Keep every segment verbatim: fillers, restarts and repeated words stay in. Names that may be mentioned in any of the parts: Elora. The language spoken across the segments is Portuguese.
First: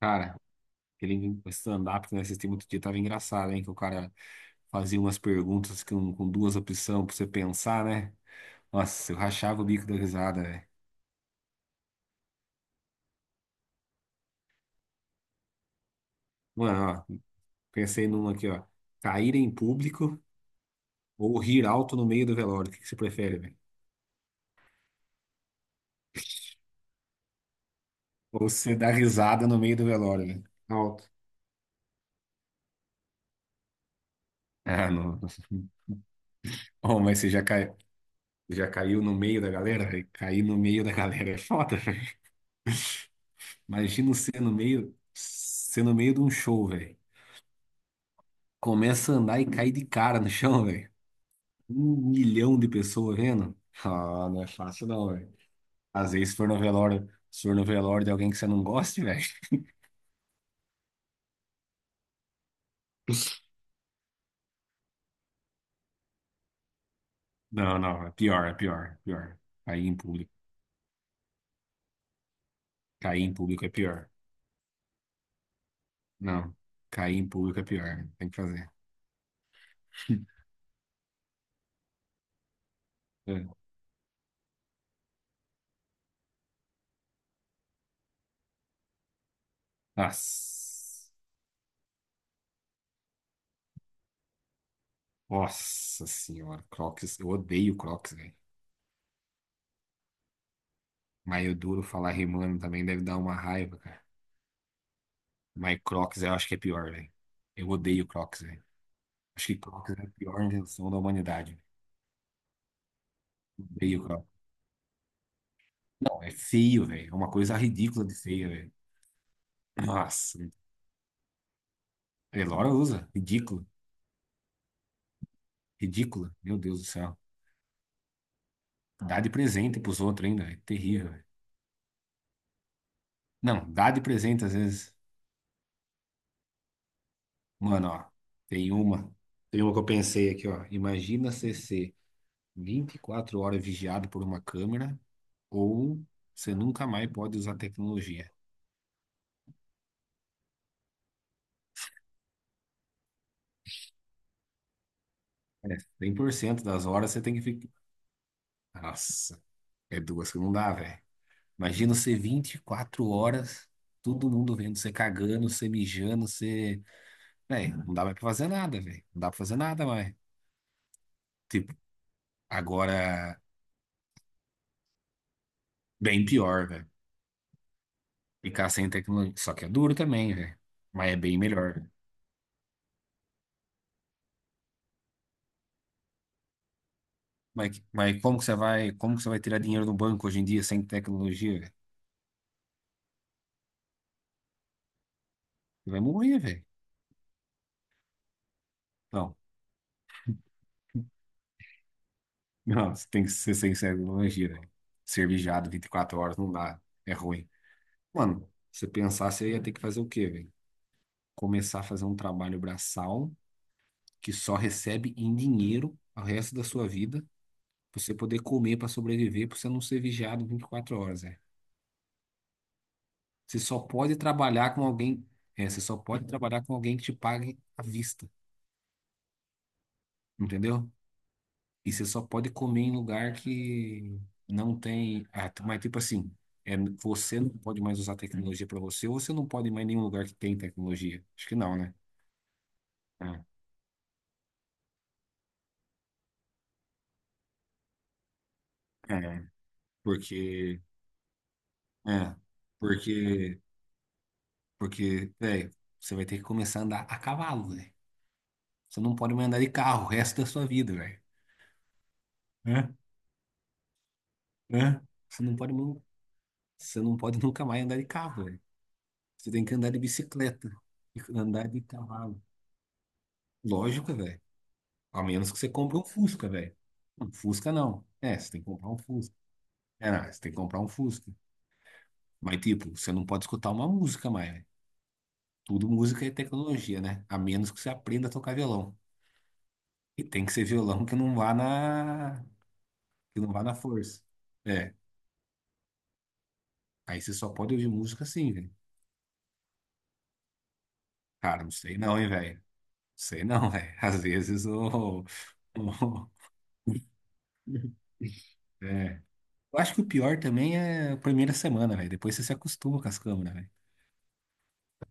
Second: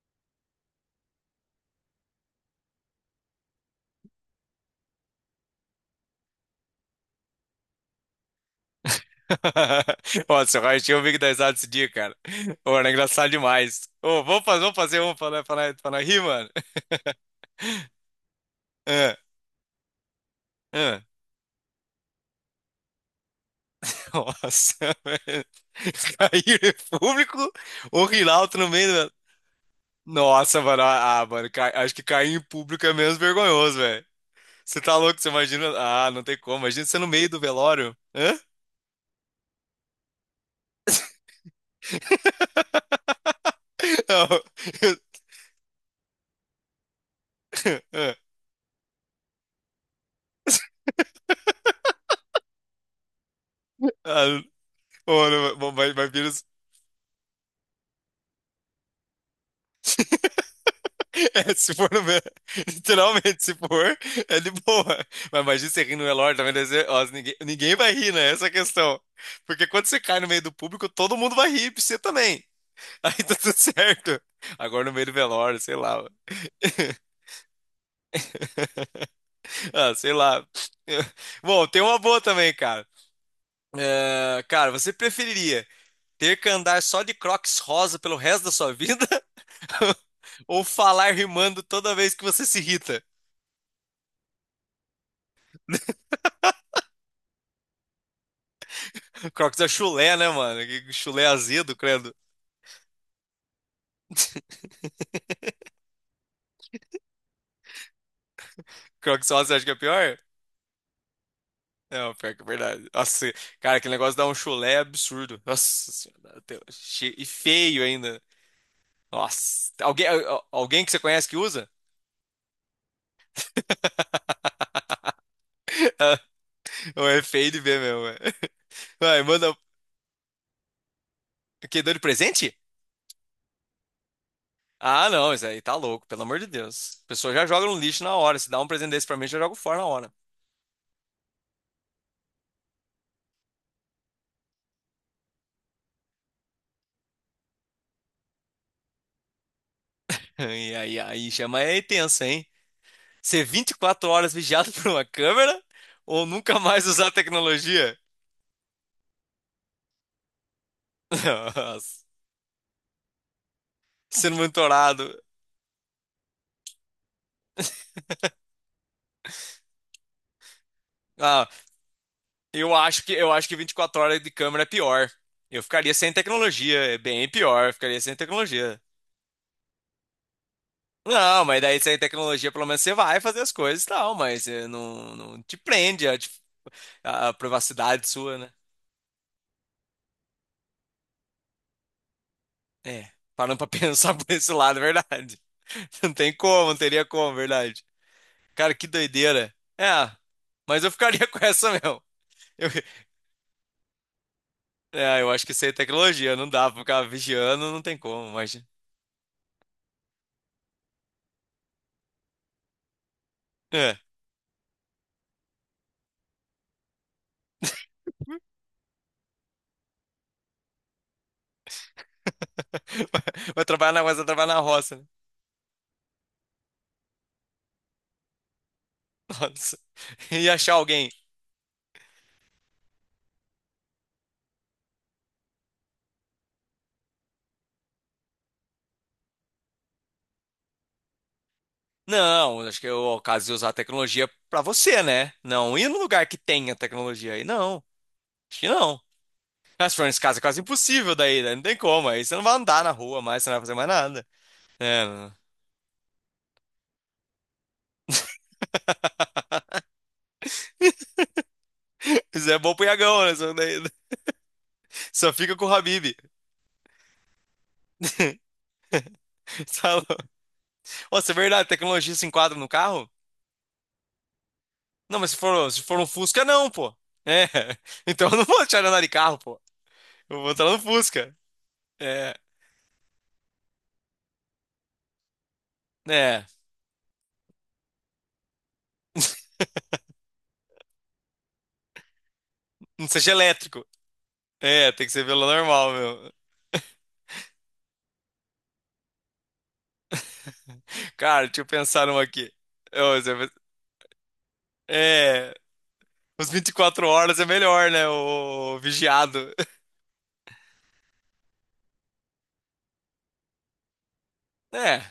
Cara, aquele stand-up que eu assisti muito dia tava engraçado, hein? Que o cara fazia umas perguntas com, com duas opções pra você pensar, né? Nossa, eu rachava o bico da risada, Ó, seu velho. raio, tinha um amigo da risada esse dia, cara. Ô, era engraçado demais. Ô, vamos fazer, vamos fazer um pra, nós- pra, nós- pra nós rir, mano. Mano, ó, pensei numa aqui, ó. Ah, Cair em público ah. ou rir alto no meio do velório? O que que você prefere, velho? Nossa, velho. Cair em público ou rir Ou alto no você dar meio do... risada no meio do velório, velho? Nossa, mano. Alto. Ah, ah, mano, ca- acho que cair em público é menos vergonhoso, velho. Você Ah, tá não. louco? Você imagina. Ah, não tem como. Imagina você Oh, no mas você meio do já, cai... velório. Hã? já caiu no meio da galera, velho? Cair no meio da galera é foda, velho. Imagina Não. você no meio, você no meio de um show, velho. Começa a andar e cai de cara no chão, velho. Um milhão de pessoas vendo. Ah, Ah, não é fácil não, velho. mano, mas, mas Às vezes, vira. se for no velório, se for no velório de alguém que você não goste, velho. É, se for no meu. Literalmente, se for, é de boa. Mas imagina você rir no velório também. deve ser- ó, ninguém, ninguém Não, vai não, é rir, né? Essa pior, é a é pior, é questão. pior. Porque quando Cair em você cai no público. meio do público, todo mundo vai rir, você também. Aí Cair em tá tudo público é pior. certo. Agora no meio do velório, sei lá. Não, cair em público é pior, né? Tem que fazer. Ah, sei lá. Bom, tem uma boa também, cara. É. É, cara, você preferiria ter que andar só de Crocs rosa pelo resto da sua vida? Ou Nossa, falar rimando toda vez que você se irrita? nossa senhora, Crocs. Eu odeio Crocs, velho. Crocs é chulé, né, mano? Que chulé Mas eu azedo, duro falar credo. rimando também deve dar uma raiva, cara. Mas Crocs eu acho que é pior, velho. Eu odeio Crocs, velho. Crocs só Acho você que acha que é Crocs é a pior? pior invenção da humanidade. Não, pior que é verdade. Nossa, cara, aquele Odeio negócio dá um Crocs. chulé absurdo. Nossa Não, é senhora. até- feio, velho. che- É E uma coisa feio ridícula de ainda. feia, velho. Nossa. Alguém, Nossa. al- alguém que você conhece que usa? Elora usa. Ridícula. Ridícula. Meu Deus do Não, céu. é feio de ver mesmo. É. Dá Vai, de manda. presente pros outros ainda. É terrível, velho. Que deu de presente? Não, dá de presente às vezes. Ah, não, isso aí tá louco, pelo amor de Deus. A pessoa já joga no Mano, lixo ó. na hora. Se dá um Tem presente desse uma. pra mim, eu já jogo Tem uma fora que eu na hora. pensei aqui, ó. Imagina você ser vinte e quatro horas vigiado por uma câmera ou você nunca mais pode usar tecnologia. E aí, aí chama é tenso, hein? Ser vinte e quatro horas vigiado por uma câmera É, ou nunca cem por cento mais das horas usar você tem que ficar. tecnologia? Nossa. É duas que não dá, velho. Nossa. Imagina você vinte e quatro horas, todo Sendo mundo vendo você monitorado. cagando, você mijando, você. Véi, não dá mais pra fazer nada, velho. Não dá pra fazer nada mais. Ah, Tipo, eu acho que eu agora, acho que vinte e quatro horas de câmera é pior. Eu ficaria sem bem pior, tecnologia, velho. é bem pior, eu ficaria sem Ficar tecnologia. sem tecnologia. Só que é duro também, velho. Mas é bem Não, mas daí melhor. sem tecnologia, pelo menos você vai fazer as coisas e tal, mas eh, não, não te prende a, dif- a Mas, privacidade mas sua, como que né? você vai, como que você vai tirar dinheiro do banco hoje em dia sem tecnologia, velho? É, parando pra pensar por esse lado, é verdade. Você vai Não tem morrer, velho. como, não teria como, é verdade. Cara, que Não, doideira. É, mas eu ficaria com essa mesmo. Eu, não, você tem que ser sem tecnologia, velho. é, Ser eu acho que isso aí vigiado é vinte e quatro tecnologia, horas não não dá pra dá. ficar É ruim. vigiando, não tem como, Mano, mas. se você pensar, você ia ter que fazer o quê, velho? Começar a fazer um trabalho braçal É. que só recebe em dinheiro o resto da sua vida, pra você poder comer para sobreviver, para você não ser vigiado vinte e quatro horas, é. Vai, Você vai só trabalhar na, vai pode trabalhar na trabalhar com roça, né? alguém, é, você só pode trabalhar com alguém que te pague à vista, Nossa. E achar entendeu? alguém. E você só pode comer em lugar que não tem, ah, t- mas tipo assim, é, você não pode mais usar tecnologia para você, ou você não pode ir mais em nenhum lugar que tem tecnologia. Acho que não, né? Não, acho que é o caso de usar a tecnologia pra você, né? Não ir no lugar que tenha tecnologia aí. Não, acho que não. É, é, Mas se for nesse caso é quase porque, impossível daí, né? Não tem como. Aí é, você não vai andar na rua mais, você não vai porque fazer mais nada. É, Porque, não. velho, você vai ter que começar a andar a cavalo, velho. Você não pode mais andar de carro o resto da sua vida, velho. Isso é bom pro Né? Iagão, né? Só, daí- Né? Só Você fica não com pode, o nu- Habib. Você não pode nunca mais andar de carro, velho. Você tem que andar de Salão. bicicleta e Nossa, é andar verdade, de tecnologia se cavalo. enquadra no carro? Lógico, velho. Não, A mas se menos que você for, se compre for um um Fusca, Fusca, não, velho. pô. Um É. Fusca não. Então eu É, não você tem vou que tirar comprar um andar de Fusca. carro, pô. É, não, você Eu vou tem que entrar no comprar um Fusca. Fusca. É. Mas, tipo, você não pode escutar uma música mais, velho. Tudo música é É. tecnologia, né? A menos que você aprenda a tocar violão. E tem que ser violão que não vá na Não seja que não vá na elétrico. força. É, É. tem que ser pelo normal, meu. Aí você só pode ouvir música assim, velho. Cara, deixa Cara, eu não sei pensar não, numa hein, aqui. velho. Não Ô, você sei vai- não, velho. Às vezes o. o- É. Os vinte e quatro horas é melhor, né? O É. vigiado. Eu acho que o pior também é a primeira semana, velho. Depois você se acostuma com as câmeras, velho. É.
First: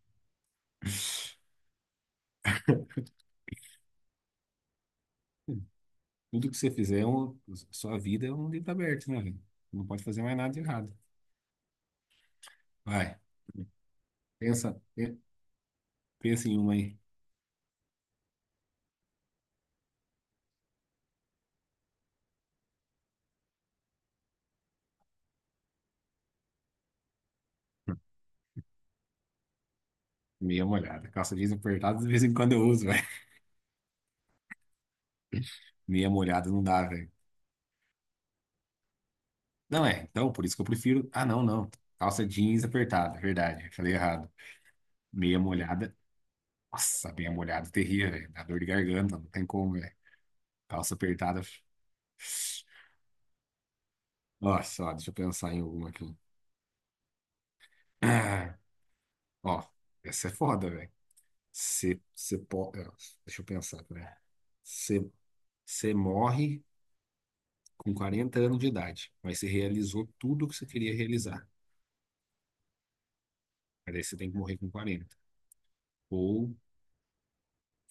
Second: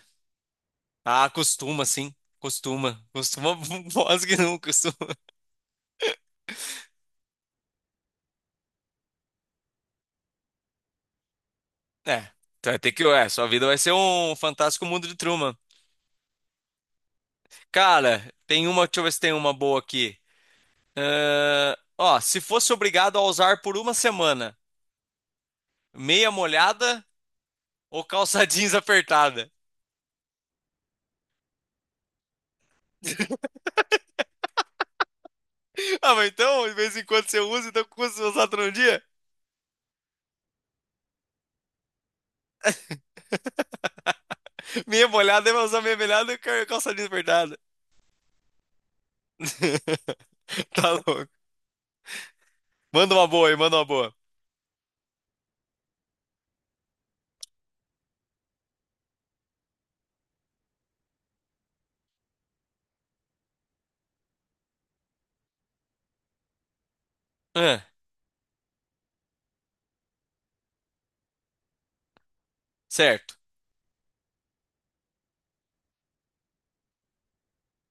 Ah, costuma, sim. Costuma. Costuma, voz que não costuma. Tudo que você fizer, é um- sua vida é um livro aberto, né, velho? Não pode fazer mais nada de errado. É. Então vai ter que. Vai. É, sua vida vai ser um Pensa, fantástico mundo de pe- Truman. Pensa em uma aí. Cara, tem uma, deixa eu ver se tem uma boa aqui. Ahn, ó, se fosse obrigado a usar por uma semana, meia molhada ou calça jeans apertada? Meia molhada. Calça jeans apertada, de vez em quando eu uso, velho. Meia Ah, mas molhada não então, de dá, vez em velho. quando você usa, então custa usar todo dia? Não é, então, por isso que eu prefiro. Ah, não, não. Calça jeans apertada, verdade. Falei errado. Meia Meia molhada, vai usar meia molhada. molhada e cal- calça jeans Nossa, meia apertada. molhada, terrível, velho. Dá dor de garganta, não tem como, velho. Tá Calça louco. apertada. Manda uma boa aí, manda uma boa. Nossa, ó, deixa eu pensar em alguma aqui. Ah, ó, essa é foda, velho. Você pode. Deixa eu pensar, velho. Você morre Ah, com quarenta anos de idade, mas você realizou tudo o que você queria realizar. certo. Mas aí você tem que morrer com quarenta. Ou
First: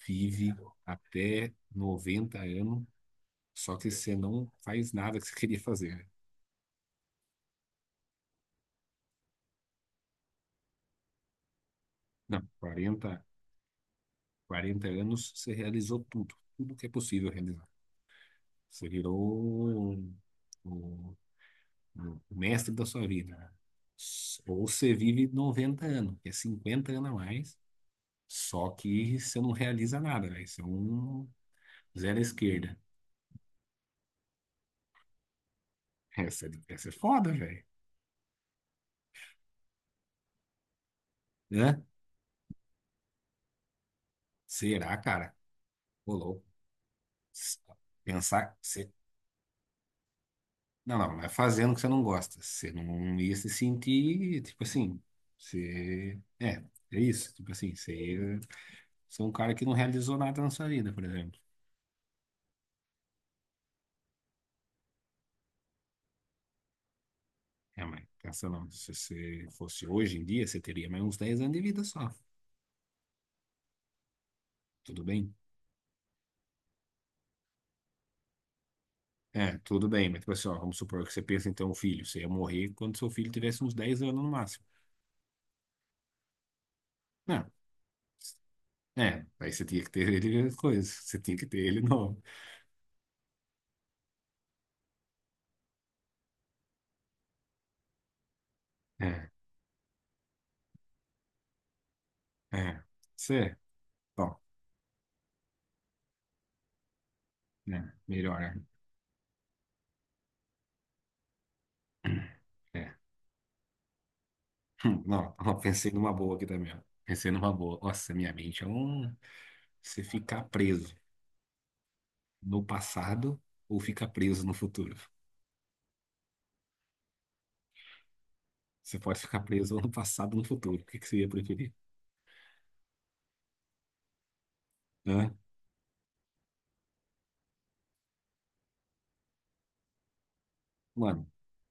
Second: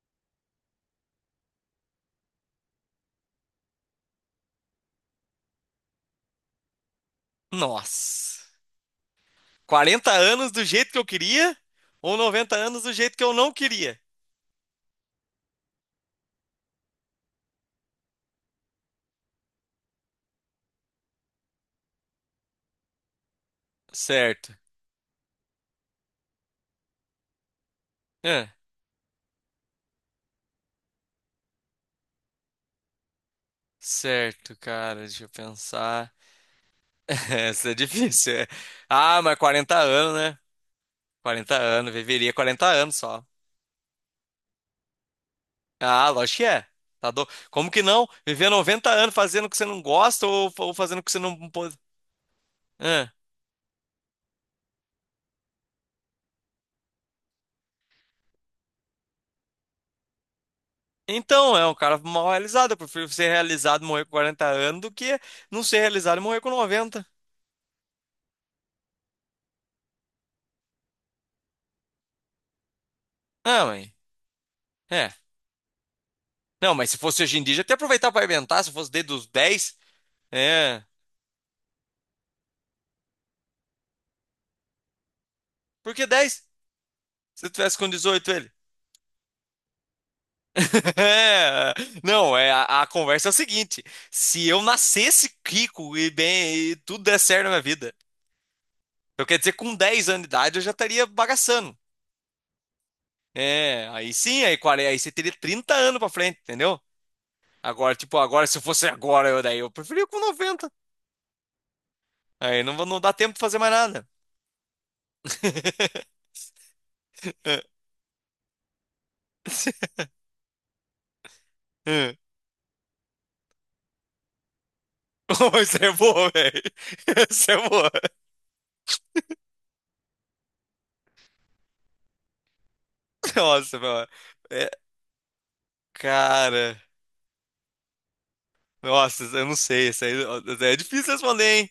vive até noventa anos. Só que você não faz nada que você queria fazer, né? Nossa. quarenta anos do jeito que eu queria ou Não, noventa anos do jeito que quarenta, eu não queria? quarenta anos você realizou tudo, tudo que é possível realizar. Você virou o, o- o mestre da sua vida, né? Certo. Ou você vive noventa anos, que é cinquenta anos a mais, só que você não realiza nada, velho. Você é um zero à esquerda. Certo, cara, deixa eu pensar. Essa, é, essa é foda, velho. Essa é difícil, é. Ah, mas quarenta anos, né? quarenta Né? anos, viveria quarenta anos só. Será, cara? Ah, Ô, lógico que louco. é. Tá do... S- Como que não? Viver Pensar, noventa você anos fazendo o que você não gosta ou, ou fazendo Não, o que não, você não é não fazendo o pode. que você não gosta. Você Ah. não ia se sentir, tipo assim, você... É, é isso. Tipo assim, você, você é um cara que não realizou nada na sua vida, por exemplo. Então, é um cara mal realizado. Eu prefiro ser realizado e morrer com quarenta anos do que não ser realizado e morrer com noventa. É, mas pensa não, se você fosse hoje em dia, você teria mais uns dez anos de vida só. Ah, mãe. Tudo É. bem? Não, mas se fosse hoje em dia, já até aproveitar pra inventar, se fosse desde os É, dez. tudo bem, mas tipo assim, ó, vamos É. supor que você pensa em ter um filho. Você ia morrer quando seu filho tivesse uns dez anos no máximo. Por que dez? Se Não, eu tivesse com dezoito ele. é, aí você tinha que ter ele coisa, você tinha que ter ele novo. Não, é a, a conversa é o seguinte: se eu nascesse rico e bem, e tudo der certo na minha vida, eu É, quero dizer, com dez anos de idade eu já estaria bagaçando. é, você, É, aí bom, sim, aí, quarenta aí você teria trinta anos pra frente, entendeu? né, Agora, tipo, melhor, agora, se né? eu fosse agora, eu, daí eu preferia com noventa. Aí não, vou- É. não dá tempo de fazer mais nada. Hum, Não, não, pensei numa boa aqui também, ó. Pensei numa boa. Nossa, minha mente é um. Você ficar preso no passado ou ficar preso no futuro? Oh, isso é boa, velho. Isso é boa. Você pode ficar preso no passado ou no futuro. O que que você ia preferir? Nossa, meu. É, Hã? cara. Nossa, eu não sei. Isso aí, isso aí é difícil Mano, responder, hein?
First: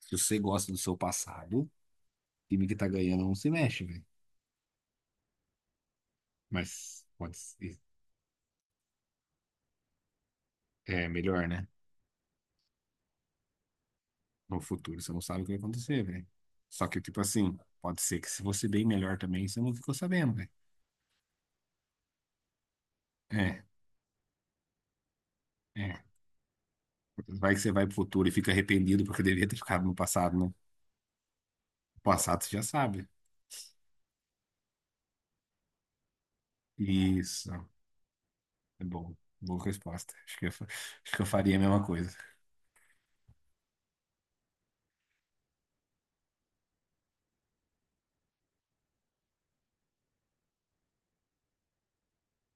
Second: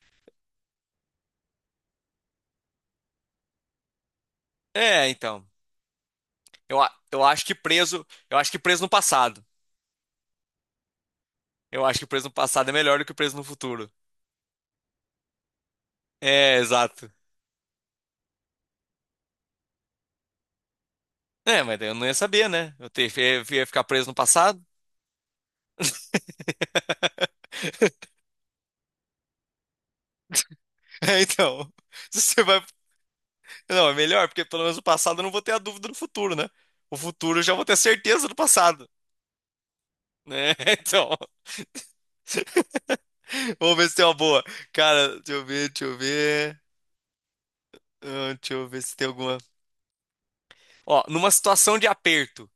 se você gosta do seu passado, o time que tá ganhando não se mexe, velho. É, então. Eu, a- Mas eu pode acho que ser. preso, eu acho que preso, no passado. É melhor, né? Eu acho que preso no passado é melhor do que preso no futuro. No futuro você não sabe o que vai acontecer, velho. É, Só que, exato. tipo assim, pode ser que se você bem melhor também, você não ficou sabendo, velho. É, mas daí eu não ia saber, né? Eu te- ia É. ia ficar preso no passado. é. Vai que você vai pro futuro e fica arrependido porque deveria ter ficado no passado, né? É, então. O Se passado você você vai... já sabe. Não, é melhor, porque pelo menos no passado eu não vou ter a dúvida do futuro, né? O futuro eu Isso. já vou ter certeza do É passado, bom. Boa resposta. Acho que eu, né? fa- Então. acho que eu faria a mesma coisa. Vamos ver se tem uma boa. Cara, deixa eu ver, deixa eu ver. Ah, deixa eu ver se tem alguma. Ó, numa situação de aperto,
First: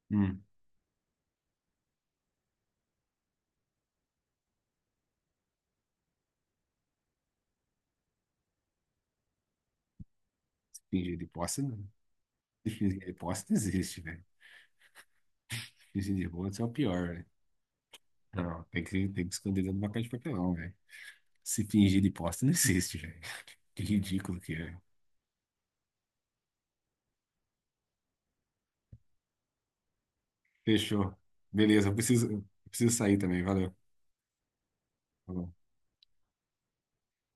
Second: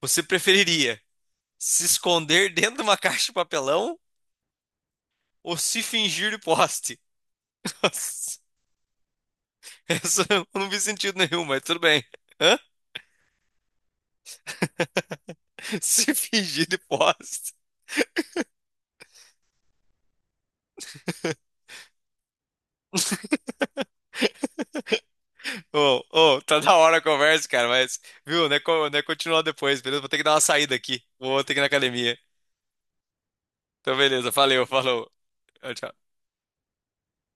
você Hum. preferiria se esconder dentro de uma caixa de papelão ou se fingir de poste. Nossa, essa eu não vi Fingir sentido de nenhum, mas posse, tudo não. bem. Hã? Fingir de posse não existe, velho. Se Fingir de posse é fingir o de pior, velho. poste. Não, tem que, tem que esconder dentro de uma caixa de papelão, velho. Se fingir de posse não existe, velho. Que ridículo que é. Ô, ô, tá da hora a conversa, cara, mas, viu, né, co- né, continuar depois, beleza? Vou ter que dar uma saída aqui. Fechou. Vou ter que ir na Beleza, eu academia. preciso, eu preciso sair também. Valeu. Então, beleza, valeu, falou. Falou. Tchau, tchau.